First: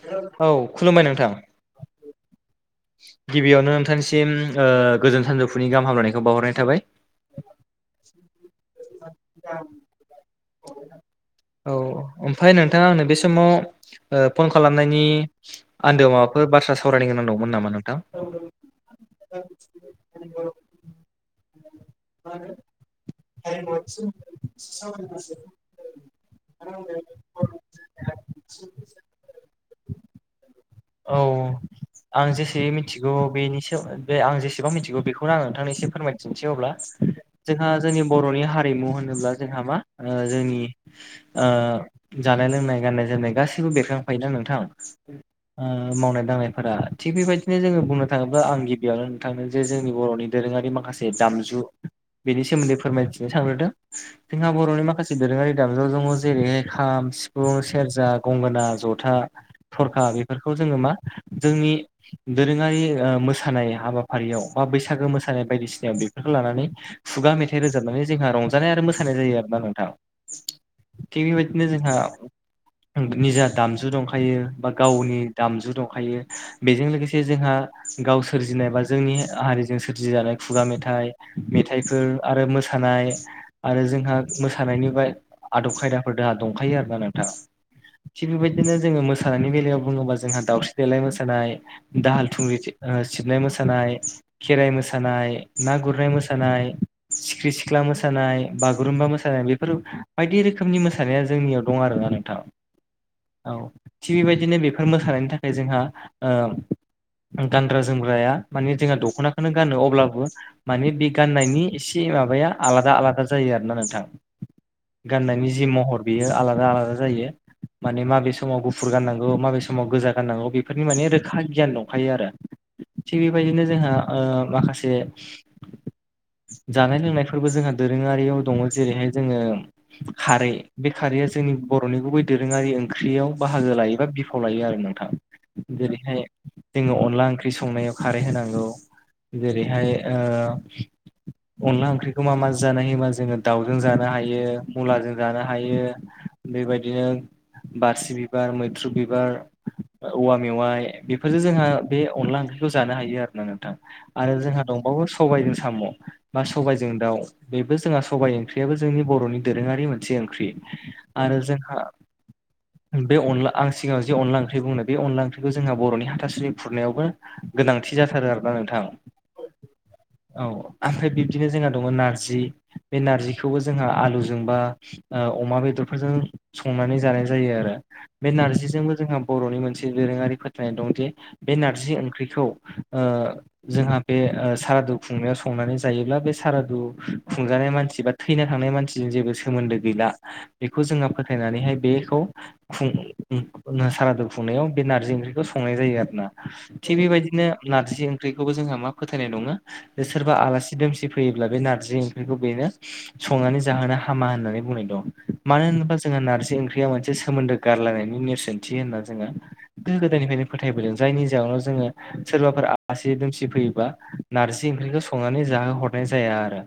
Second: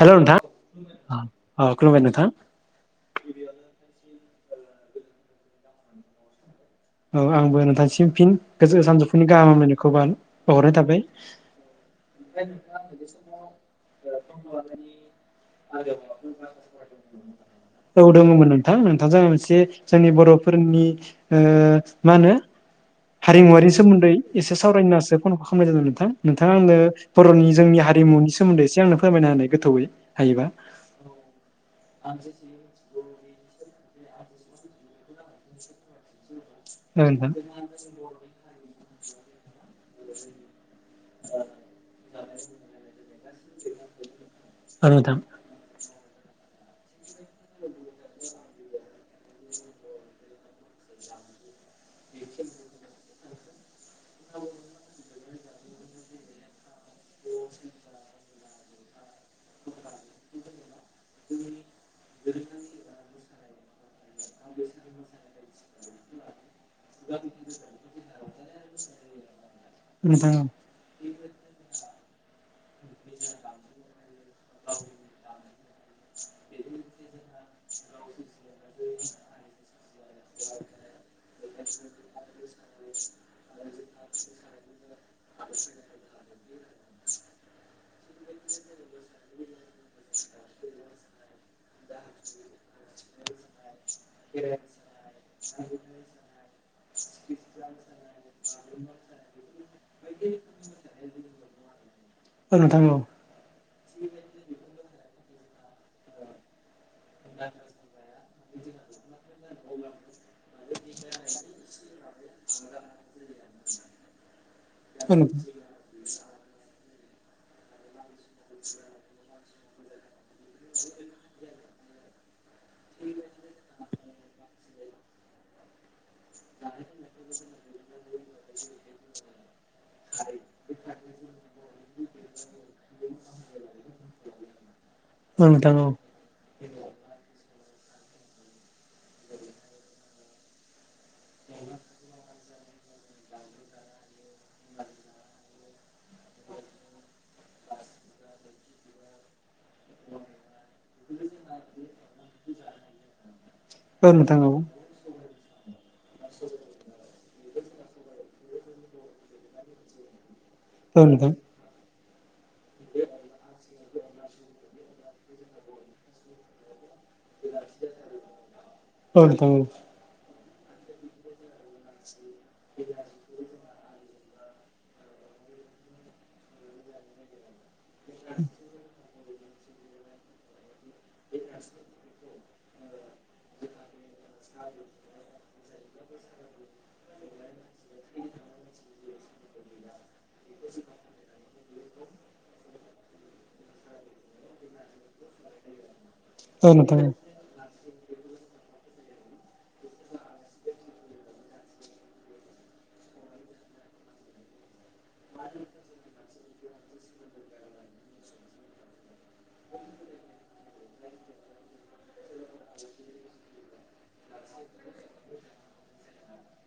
Hello नोंथां औ खुलुमबाय नोंथां अ खुलुमबाय नोंथां गिबियावनो नोंथांनिसिम ओ गोजोन सानजौफुनि गाहाम हामलायनायखौ बावहरनाय थाबाय औ आंबो नोंथांसिम फिन गोजोन सानजौफुनि गाहाम हामलायनायखौ बा बाउहरनाय थाबाय औ ओमफ्राय नोंथाङा आंनो बे समाव ओ फन खालामनायनि आन्दोआव माबाफोर बाथ्रा सावरायनायनि गोनां दं औ दङमोन नोंथां नोंथांजों आं मोनसे जोंनि बर'फोरनि ओ मा होनो हारिमुवारि सोमोन्दै एसे सावरायनो होननासो फन खालामनाय जादों नोंथां नोंथाङा आंनो बर'नि जोंनि हारिमुनि सोमोन्दै एसे आंनो फोरमायना होनाय गोथौयै हायोबा औ आं जेसे मिनथिगौ बेनि सायाव बे आं जेसेबां मिथिगौ बेखौनो आं नोंथांनिसिम फोरमायथिनिसै अब्ला औ नोंथां जोंहा जोंनि बर'नि हारिमु होनोब्ला जोंहा मा ओ जोंनि ओ जानाय लोंनाय गाननाय जोमनाय गासैबो बेरखांफायोना नोंथां औ नोंथां ओ मावनाय दांनायफोरा थिग बेबायदिनो जोङो बुंनो थाङोब्ला आं गिबियावनो नोंथांनो जे जोंनि बर'नि दोरोङारि माखासे जे दामजु बेनि सोमोन्दै फोरमायथिनो सानग्रोदों जोंहा बर'नि माखासे दोरोङारि दामजु दङ जेरैहाय खाम सिफुं सेरजा गंगोना जथा थरखा बे फोरखौ जोङो मा जोंनि दोरोङारि ओ मोसानाय हाबा फारियाव बा बैसागो मोसानाय बायदिसिनायाव बेफोरखो लानानै खुगा मेथाइ रोजाबनानै जोंहा रंजानाय आरो मोसानाय जायो आरोना नोंथां थिग बेबायदिनो जोंहा निजा दामजु दंखायो बा गावनि दामजु दंखायो बेजों लोगोसे जोंहा गाव सोरजिनाय बा जोंनि हारिजों सोरजिजानाय खुगा मेथाइ मेथाइफोर आरो मोसानाय आरो जोंहा मोसानायनि बा आदब खायदाफोर दोहा दंखायो आरोना नोंथां थिग बेबायदिनो जोङो मोसानायनि बेलायाव बुङोबा जोंहा दावस्रि देलाय मोसानाय दाहाल थुंग्रि सिबनाय मोसानाय खेराइ मोसानाय ना गुरनाय मोसानाय सिख्रि सिख्ला मोसानाय बागुरुम्बा मोसानाय बे बेफोर बायदि रोखोमनि मोसानाया जोंनियाव दं आरोना नोंथां औ नोंथां औ औ थिग बेबायदिनो बेफोर मोसानायनि थाखाय जोंहा गानग्रा जोमग्राया माने जोंहा दख'नाखौनो गानो अब्लाबो माने बे गाननायनि एसे माबाया आलादा आलादा जायो आरोना नोंथां औ नोंथां गाननायनि जि महर बेयो आलादा आलादा जायो मान मे समाव गुफुर गाननांगौ माबे समाव गोजा गाननांगौ बेफोरनि माने रोखा गियान दंखायो आरो थिग बेबायदिनो जोंहा ओ माखासे जानाय लोंनायफोरबो जोंहा दोरोङारियाव दङ जेरैहाय जोङो खारै बे खारैया जोंनि बर'नि गुबै दोरोङारि ओंख्रियाव बाहागो लायोबा बिफाव लायो आरो नोंथां औ नोंथां औ जेरैहाय जोङो अनला ओंख्रि संनायाव खारै होनांगौ जेरैहाय ओ अनला ओंख्रिखौ मा मा जा जानाय होनबा जोङो दाउजों जानो हायो मुलाजों जानो हायो बेबायदिनो बारसि बिबार मैथ्रु बिबार औवा मेवाइ बेफोरजों जोंहा बे अनला ओंख्रिखौ जानो हायो आरोना नोंथां औ नोंथां आरो औ जोंहा दंबावो सबायजों साम' बा सबायजों दाउ बेबो जोंहा सबाय ओंख्रियाबो जोंनि बर'नि दोरोङारि मोनसे ओंख्रि औ नोंथां आरो जोंहा बे अनला आं सिगाङाव जि अनला ओंख्रि बुंनो बे अनला ओंख्रिखौ जोंहा बर'नि हाथासुनि खुरनायावबो गोनांथि जाथारो आरोना नोंथां औ ओमफ्राय बिब्दिनो जोंहा दङ नारजि जि बे नारजिखौबो जोंहा आलुजोंबा अमा बेदरफोरजों संनानै जानाय जायो आरो बे नारजि जोंहा बर'नि मोनसे दोरोङारि फोथायनाय दं जे बे नारजि ओंख्रिखौ ओ जोंहा बे सारादु खुंनायाव संनानै जायोब्ला बे सारादु खुंजानाय मान बा थैना थांनाय मानसिजों जेबो सोमोन्दो गैला बेखौ जोंङो फोथायनानैहाय बेखौ खुं सारादु खुंनायाव बे नारजि ओंख्रिखौ संनाय जायो आरोना औ नोंथां औ थिग नोंथां औ बेबायदिनो नारजि ओंख्रिखौबो जोंहा मा फोथायनाय दंना बे सोरबा आलासि दुमसि फैयोब्ला बे नारजि ओंख्रिखौ बेनो संनानै जाहोनो हामा होननानै बुंनाय दं मानो होनोबा जोहा नारजि ओंख्रिया मोनसे सोमोन्दो गारलायनायनि नेरसोनथि होनना जोङो गोदो गोदायनिफ्रायनो फोथायबोदों जायनि जाहोनाव जोङो सोरबाफोर आसि दुमसि फैयोबा नारजि ओंख्रिखौ संनानै जाहो हरनाय जाया आरो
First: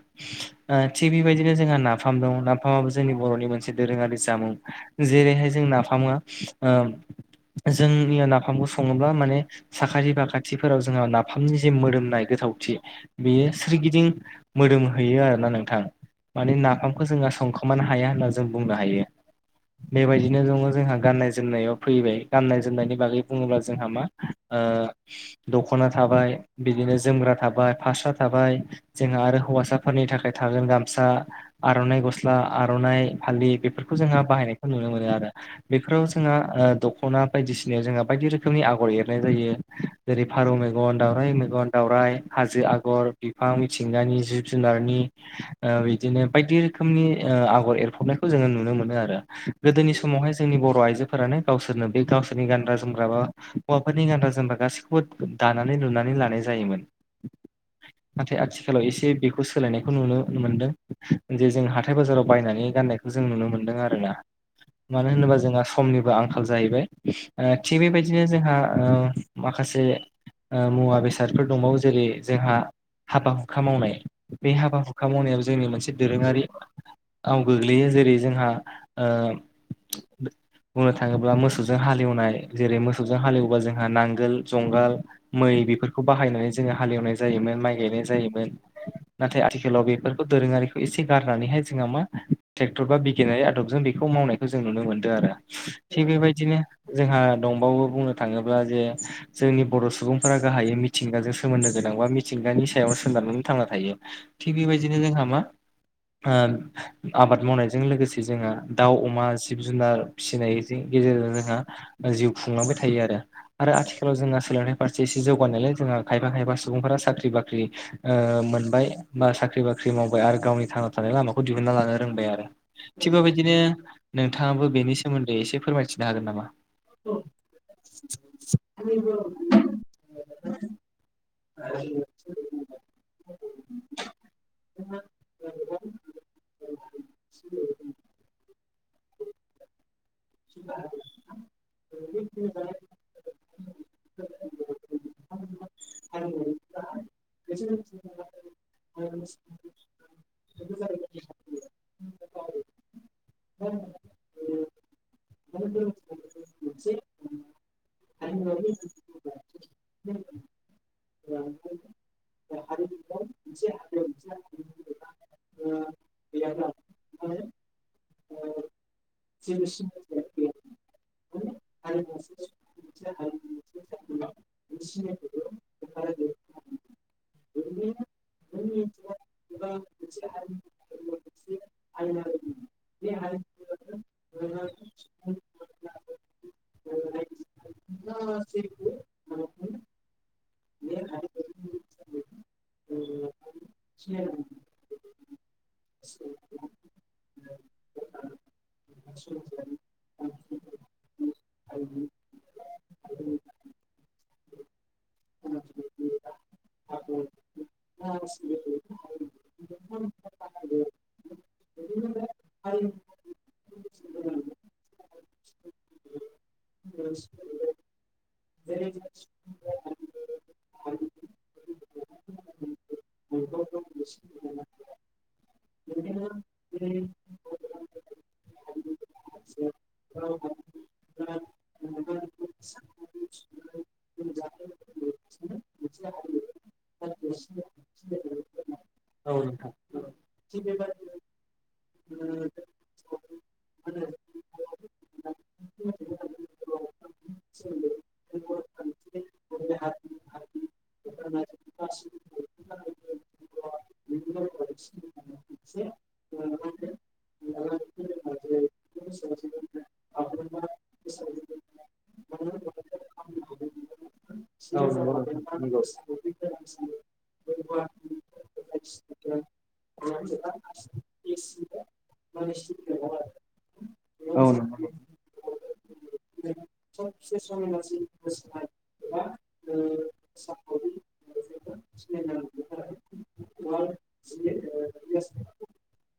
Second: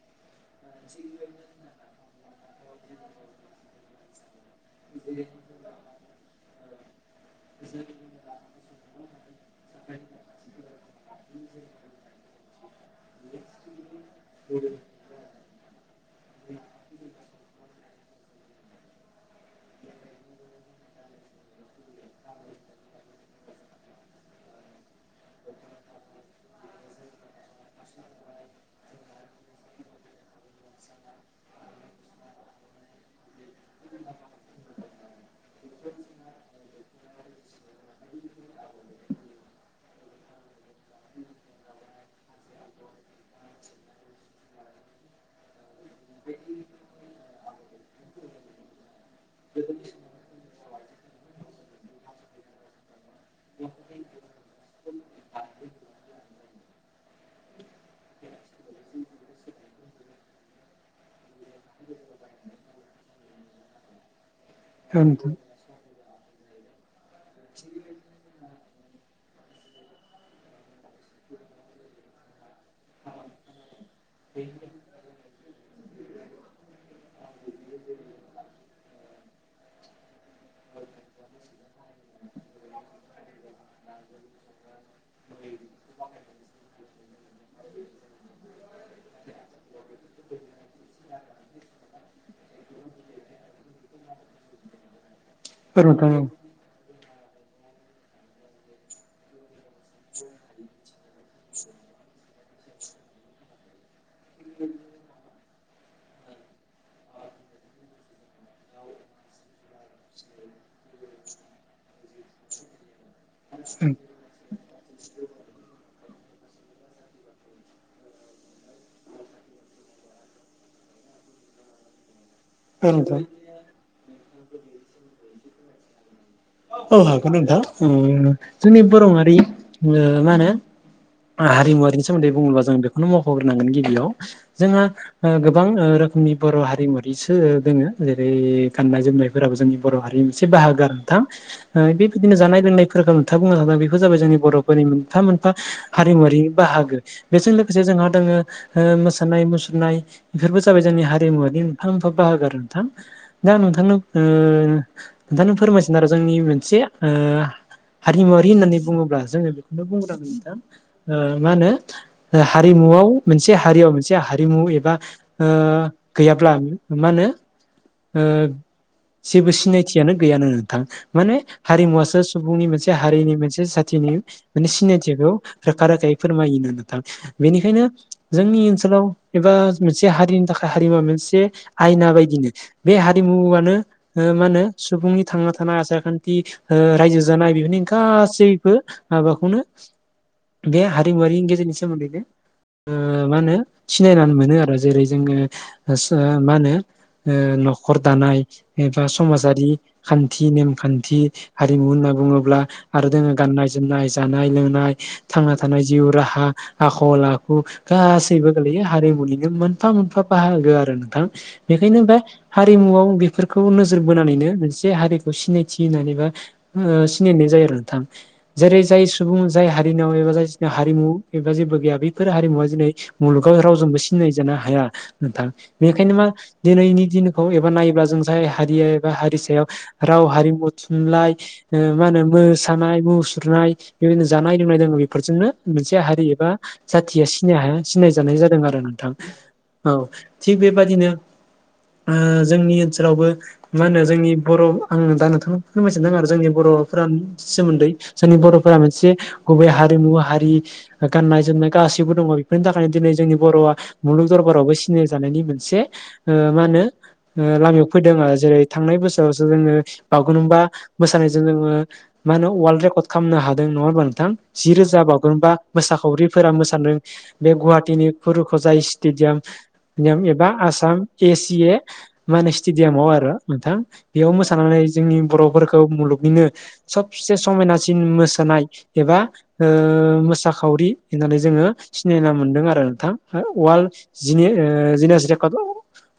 थिग बेबायदिनो जोंहा नाफाम दं नाफामाबो जोंनि बर'नि मोनसे दोरोङारि जामुं जेरैहाय जों नाफामा ओ जोंनिया नाफामखौ सङोब्ला माने साखाथि बाखाथिफोराव जोंहा नाफामनि जे मोदोमनाय गोथावथि बेयो सोरगिदिं मोदोमो हैयो आरोना नोंथां माने नाफामखौ जोङा संखोमानो हाया होनना जों बुंनो हायो। बेबायदिनो दङ जोंहा गाननाय जोमनायाव फैबाय गाननाय जोमनायनि बागै बुङोब्ला जोंहा मा ओ दखना थाबाय बिदिनो जोमग्रा थाबाय फास्रा थाबाय जोङा आरो हौवासाफोरनि थाखाय थागोन गामसा आर'नाइ गस्ला आर'नाइ फालि बेफोरखो जोंहा बाहायनायखौ नुनो मोनो आरो बेफोराव जोङा ओ दखना बायदिसिनायाव जोङा बायदि रोखोमनि आगर एरनाय लायो जेरै फारौ मेगन, दावउराइ मेगन, दावउराइ, हाजो आगर, बिफां मिथिंगानि जिब-जुनारनि ओ बिदिनो बायदि रोखोमनि ओ आगर एरफबनायखौ जोङो नुनो मोनो आरो। गोदोनि समावहाय जोंनि बर' आइजो फोरानो गावसोरनो बे गावसोरनि गानग्रा जोमग्रा बा हौवाफोरनि गानग्रा जोमग्रा गासिखौ बो दानानै-लुनानै लानाय जायोमोन। नाथाय आथिखालाव इसे बेखौ सोलायनायखौ नुनो मोनदों। जे जों हाथाय-बाजाराव बायनानै गाननायखौ जों नुनो मोनदों आरोना मानो होनोबा जोङा समनिबो आंखाल जाहैबाय ओ थिग बेबायदिनो जोंहा ओ माखासे ओ मुवा-बेसादफोर दंबावो जेरै जोंहा हाबा-हुखा मावनाय बे हाबा-हुखा मावनायाबो जोंनि मोनसे दोरोङारि आव गोग्लैयो जेरै जोंहा ओ बुंनो थाङोब्ला मोसौजों हाल एवनाय जेरै मोसौजों हाल एवोबा जोंहा नांगोल जंगाल मै बेफोरखौ बाहायनानै जोङो हाल एवनाय जायोमोन, माइ गायनाय जायोमोन। [inaudible] नाथाय आथिखालाव बेफोरखौ दोरोङारिखौ इसे गारनानैहाय जोंहा मा ट्रेक्टर बा बिगियानारि आदबजों बेखौ मावनाय खौ जों नुनो मोनदो आरो थिग नोंथां बेबायदिनो जोंहा दंबावो बुंनो थाङोब्ला जे जोंनि बर' सुबुंफोरा गाहायै मिथिंगाजों सोमोन्दो गोनां बा मिथिंगानि सायाव सोनारनानै थांना थायो। थिग बेबायदिनो जोंहा मा ओ आबाद मावनायजों लोगोसे जोङो दाउ-अमा, जिब-जुनार फिसिनायजों गेजेरजों जोंहा जिउ खुंलांबाय थायो आरो। आरो औ आथिखालाव जोङा सोलोंथाइ फारसे एसे जौगानायलाय जोङा खायफा खायफा सुबुंफोरा साख्रि बाख्रि ओ मोनबाय बा साख्रि बाख्रि मावबाय आरो गावनि थांना थानाय लामाखौ दिहुनना लानो रोंबाय आरो। औ थिग नोंथां बेबायदिनो नोंथाङाबो बेनि सोमोन्दै एसे फोरमायथिनो हागोन नामा? औ हागौ नोंथां ओं जोंनि बर'आरि ओ मा होनो? आं हारिमुवारिनि सोमोन्दै बुङोब्ला जों बेखौनो मख'ग्रोनांगोन गिबियाव जोङा ओ गोबां ओ रोखोमनि बर' हारिमुवारिसो दोङो जे रै गाननाय-जोमनायफोराबो जोंनि बर' हारिनिसो बाहागो आरो नोंथां। ओ बेबिदिनो जानाय-लोंनायफोरखो नोंथाङा बुंलांखाबाय बेफोर जाबाय जोंनि बर'फोरनि मोनफा मोनफा हारिमुवारि बाहागो बेजों लोगोसे जोंहा दोङो ओ मोसानाय-मुसुरनाय बेफोरबो जाबाय जोंनि हारिमुवारि मोनफा मोनफा बाहागो आरो नोंथां। दा नोंथांनो ओ नोंथांनो फोरमाय [unintelligible] जोंनि मोनसे ओ हारिमुवारि होननानै बुङोब्ला जोङो बेखौनो बुंग्रोनांगोन नोंथां। ओ मा होनो ओ हारिमुआव मोनसे हारियाव मोनसे हारिमु एबा ओ गैयाब्ला मा होनो ओ जेबो सिनायथियानो गैया नोङो नोंथां माने हारिमुवासो सुबुंनि मोनसे हारिनि मोनसे जाथिनि माने सिनायथिखौ रोखा रोखायै फोरमायोनो नोंथां बेनिखायनो जोंनि ओनसोलाव एबा मोनसे हारिनि थाखाय हारिमुवा मोनसे आयना बायदिनो बे हारिमुवानो ओ मा होनो सुबुंनि थांना थानाय आसार खान्थि ओ रायजो जानाय बेफोरनि गासैबो माबाखौनो बे हारिमुवारि गेजेरनि सोमोन्दैनो ओ मा होनो सिनायनानै मोनो आरो जेरै जोङो ओ सो मा होनो? ओ नखर दानाय एबा समाजारि खान्थि नेमखान्थि हारिमु होनना बुङोब्ला आरो दोङो गाननाय-जोमनाय जानाय-लोंनाय थांना थानाय जिउ राहा आखल आखु गासैबो गोलैयो हारिमुनिनो मोनफा मोनफा बाहागो आरो नोंथां बेखायनो बे हारिमुवाव बेफोरखौ नोजोर बोनानैनो जे हारिखौ सिनायथि होननानै बा ओ सिनायनाय जायो आरो नोंथां जेरै जाय सुबुं जाय हारिनाव एबा जायखिना हारिमु एबा जेबो गैया बेफोर हारिमुवा दिनै मुलुगाव रावजोंबो सिनायजानो हाया नोंथां बेनिखायनो मा दिनैनि दिनखौ एबा नायोब्ला जों जाय हारिया एबा हारिसायाव राव हारिमु थुनलाइ ओ मा होनो मोसानाय मुसुरनाय बेबायदिनो जानाय लोंनाय दोङो बेफोरजोंनो मोनसे हारि एबा जाथिया सिनाय हा सिनायजानाय जादों आरो नोंथां औ नोंथां औ थिग बेबादिनो ओ जोंनि ओनसोलावबो मा होनो जोंनि बर' आङो दा नोंथांनो फोरमायजोबगोन आरो जोंनि बर'फोर सोमोन्दै जोंनि बर'फोरा मोनसे गुबै हारिमु हारि गाननाय जोमनाय गासैवावबो दङ बेफोरनि थाखायनो दिनै जोंनि बर'आ मुलुग दरबारावबो सिनायजानायनि मोनसे ओ मा होनो ओ लामायाव फैदों आरो जेरै थांनाय बोसोरावसो जोङो बागुरुम्बा मोसानायजों जोङो मा होनो वाल्ड रेकड खालामनो हादों नङा होनबा नोंथां जि औ रोजा नंगौ बा गुरुमबा नोंथां नंगौ मोसाखावरिफोरा मोसादों बे गुहाटिनि हुरुहजाय स्टेडियाम नेम एबा आसाम ए सि ए माने स्टेडियामाव आरो नोंथां बेयाव औ नंगौ मोसानानै जोंनि बर'फोरखौ मुलुगनिनो सबसे समायनासिन मोसानाय एबा मोसाखावरि होननानै जोङो सिनायना मोनदों आरो नोंथां वाल जि जिनिनास रेकर्ड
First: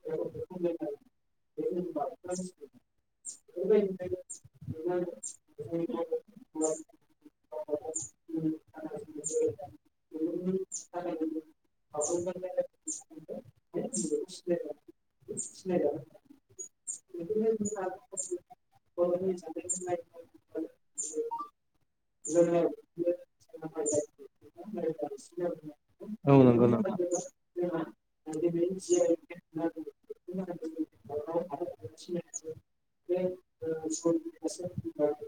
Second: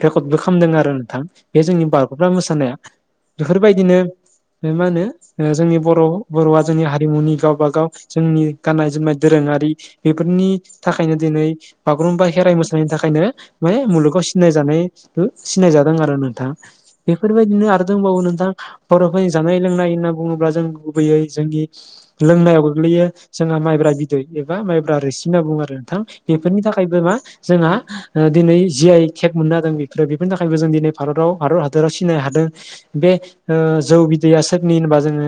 रेकडबो खालामदों आरो नोंथां बे जोंनि बागुरुम्बा मोसानाया बेफोरबायदिनो मा होनो ओ जोंनि बर' बर'आ जोंनि हारिमुनि गावबा गाव जोंनि गाननाय जोमनाय दोरोङारि बेफोरनि थाखायनो दिनै बागुरुम्बा खेराइ मोसानायनि थाखायनो माने मुलुगाव सिनायजानाय सिनायजादों आरो नोंथां बेफोरबायदिनो बावो नोंथां बर'फोरनि जानाय लोंनाय होनना बुङोब्ला जों गुबैयै जोंनि लोंनायाव गोग्लैयो जोंहा माइब्रा बिदै एबा माइब्रा रोसि होनना बुङो आरो नोंथां बेफोरनि थाखायबो मा जोंहा ओ दिनै जि आइ तेक मोननो हादों बेफोरो बेफोरनि थाखायबो जों दिनै भारताव भारत हादरा सिनाय हादों बे ओ जौ बिदैया सोरनि होनबा जोङो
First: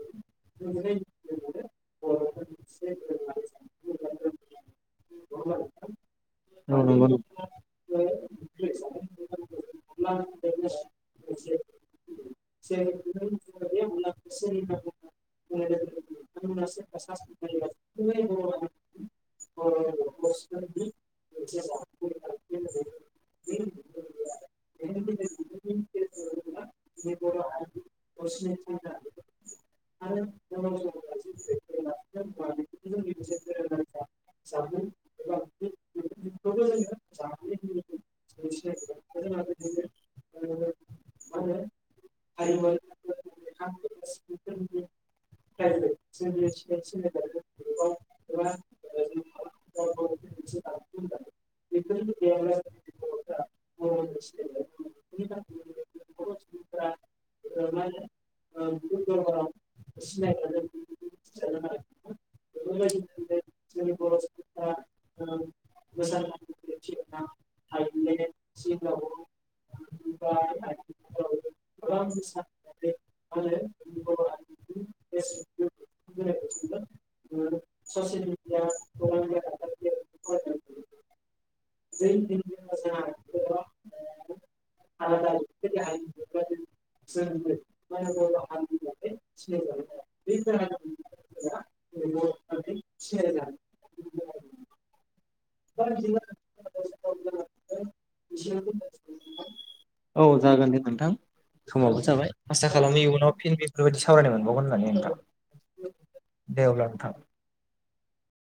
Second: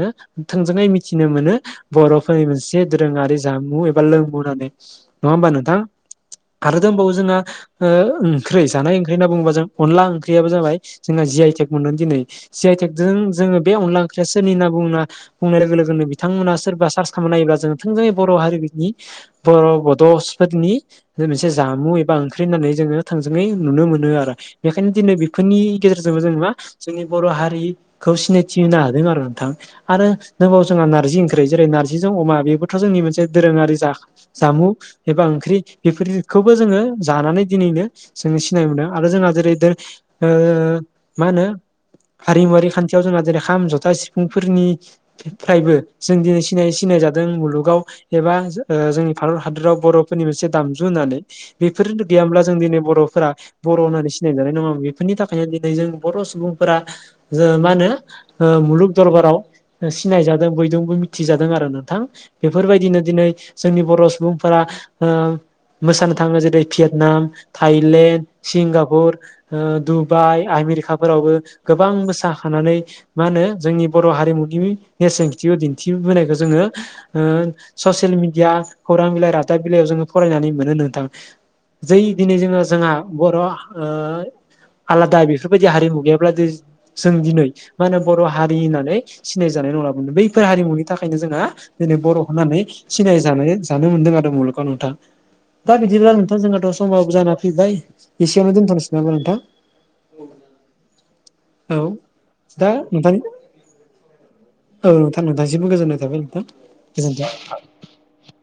थोंजोङै मिथिनो मोनो बर'फोरनि मोनसे दोरोङारि जामु एबा लोंमु होननानै नङा होमबा नोंथां आरो दोंबावो जोंना ओ ओंख्रि जानाय ओंख्रि होनना बुङोबा जों अनला ओंख्रियाबो जाबाय जोंहा जि आइ टेक मोनदों दिनै सि आइ टेक जों जोङो बे अनला ओंख्रिया सोरनि होनना बुंना बुंनाय लोगो लोगोनो बिथांमोना सोरबा सार्च खालामना नायोबा जों थोंजोङै बर' हारिनि बर' बड'सफोरनि मोनसे जामु एबा ओंख्रि होननानै जोङो थोंजोङै नुनो मोनो आरो बेखायनो दिनै बेफोरनि गेजेरजोंबो जोङो मा जोंनि बर' हारिखौ सिनायथि होनो हादों आरो नोंथां आरो दोंबाव जोंहा नारजि ओंख्रि जेरै नारजिजों अमा बेबोथ' जोंनि मोनसे दोरोङारि जा जामु एबा ओंख्रि बेफोरखौबो जोङो जानानै दिनैनो जों सिनाय मोनदों आरो जोंहा जेरै ओ मा होनो हारिमुवारि खान्थियाव जोंना जेरै खाम जथा सिफुंफोरनिफ्रायबो जों दिनै सिनाय सिनायजादों मुलुगाव एबा ओ जोंनि भारत हादराव बर'फोरनि मोनसे दामजु होननानै बेफोर गैयामोनब्ला जों दिनै बर'फोरा बर' होननानै सिनायजानाय नङा बेफोरनि थाखायनो दिनै जों बड' सुबुंफोरा ओ मा होनो ओ मुलुग दरबाराव सिनायजादों बयजोंबो मिथिजादों आरो नोंथां बेफोरबायदिनो दिनै जोंनि बर' सुबुंफोरा ओ मोसानो थाङो जेरै भियेतनाम थाइलेण्ड सिंगापुर ओ दुबाइ आमेरिकाफोरावबो गोबां मोसाखानानै मा होनो जोंनि बर' हारिमुनि नेरसोन थिखौ दिन्थिबोनायखौ जोङो ओ ससियेल मिडिया खौरां बिलाइ रादाब बिलायाव जोङो फरायनानै मोनो नोंथां जै दिनै जोङो जोंहा बर' ओ आलादा बेफोरबायदि हारिमु गैयाब्ला जों दिनै मा होनो बर' हारि होननानै सिनाय जानाय नंला मोननो बै फोर हारिमुनि थाखायनो जोंहा दिनै बर' होननानै सिनायजानो जानो मोनदों आरो मुलुगाव नोंथां दा बिदिब्ला नोंथां जोंहाथ' समाव जाना फैबाय एसेयावनो दोनथ'नोसै नामा नोंथां? औ जागोन दे नोंथां। औ खोमावबो जाबाय आसा दा खालामो नोंथां इयुनाव फिन बेफोरबायदि सावरायनो मोनबावगोन होननानै नोंथां। दे अब्ला नोंथां गोजोनथों।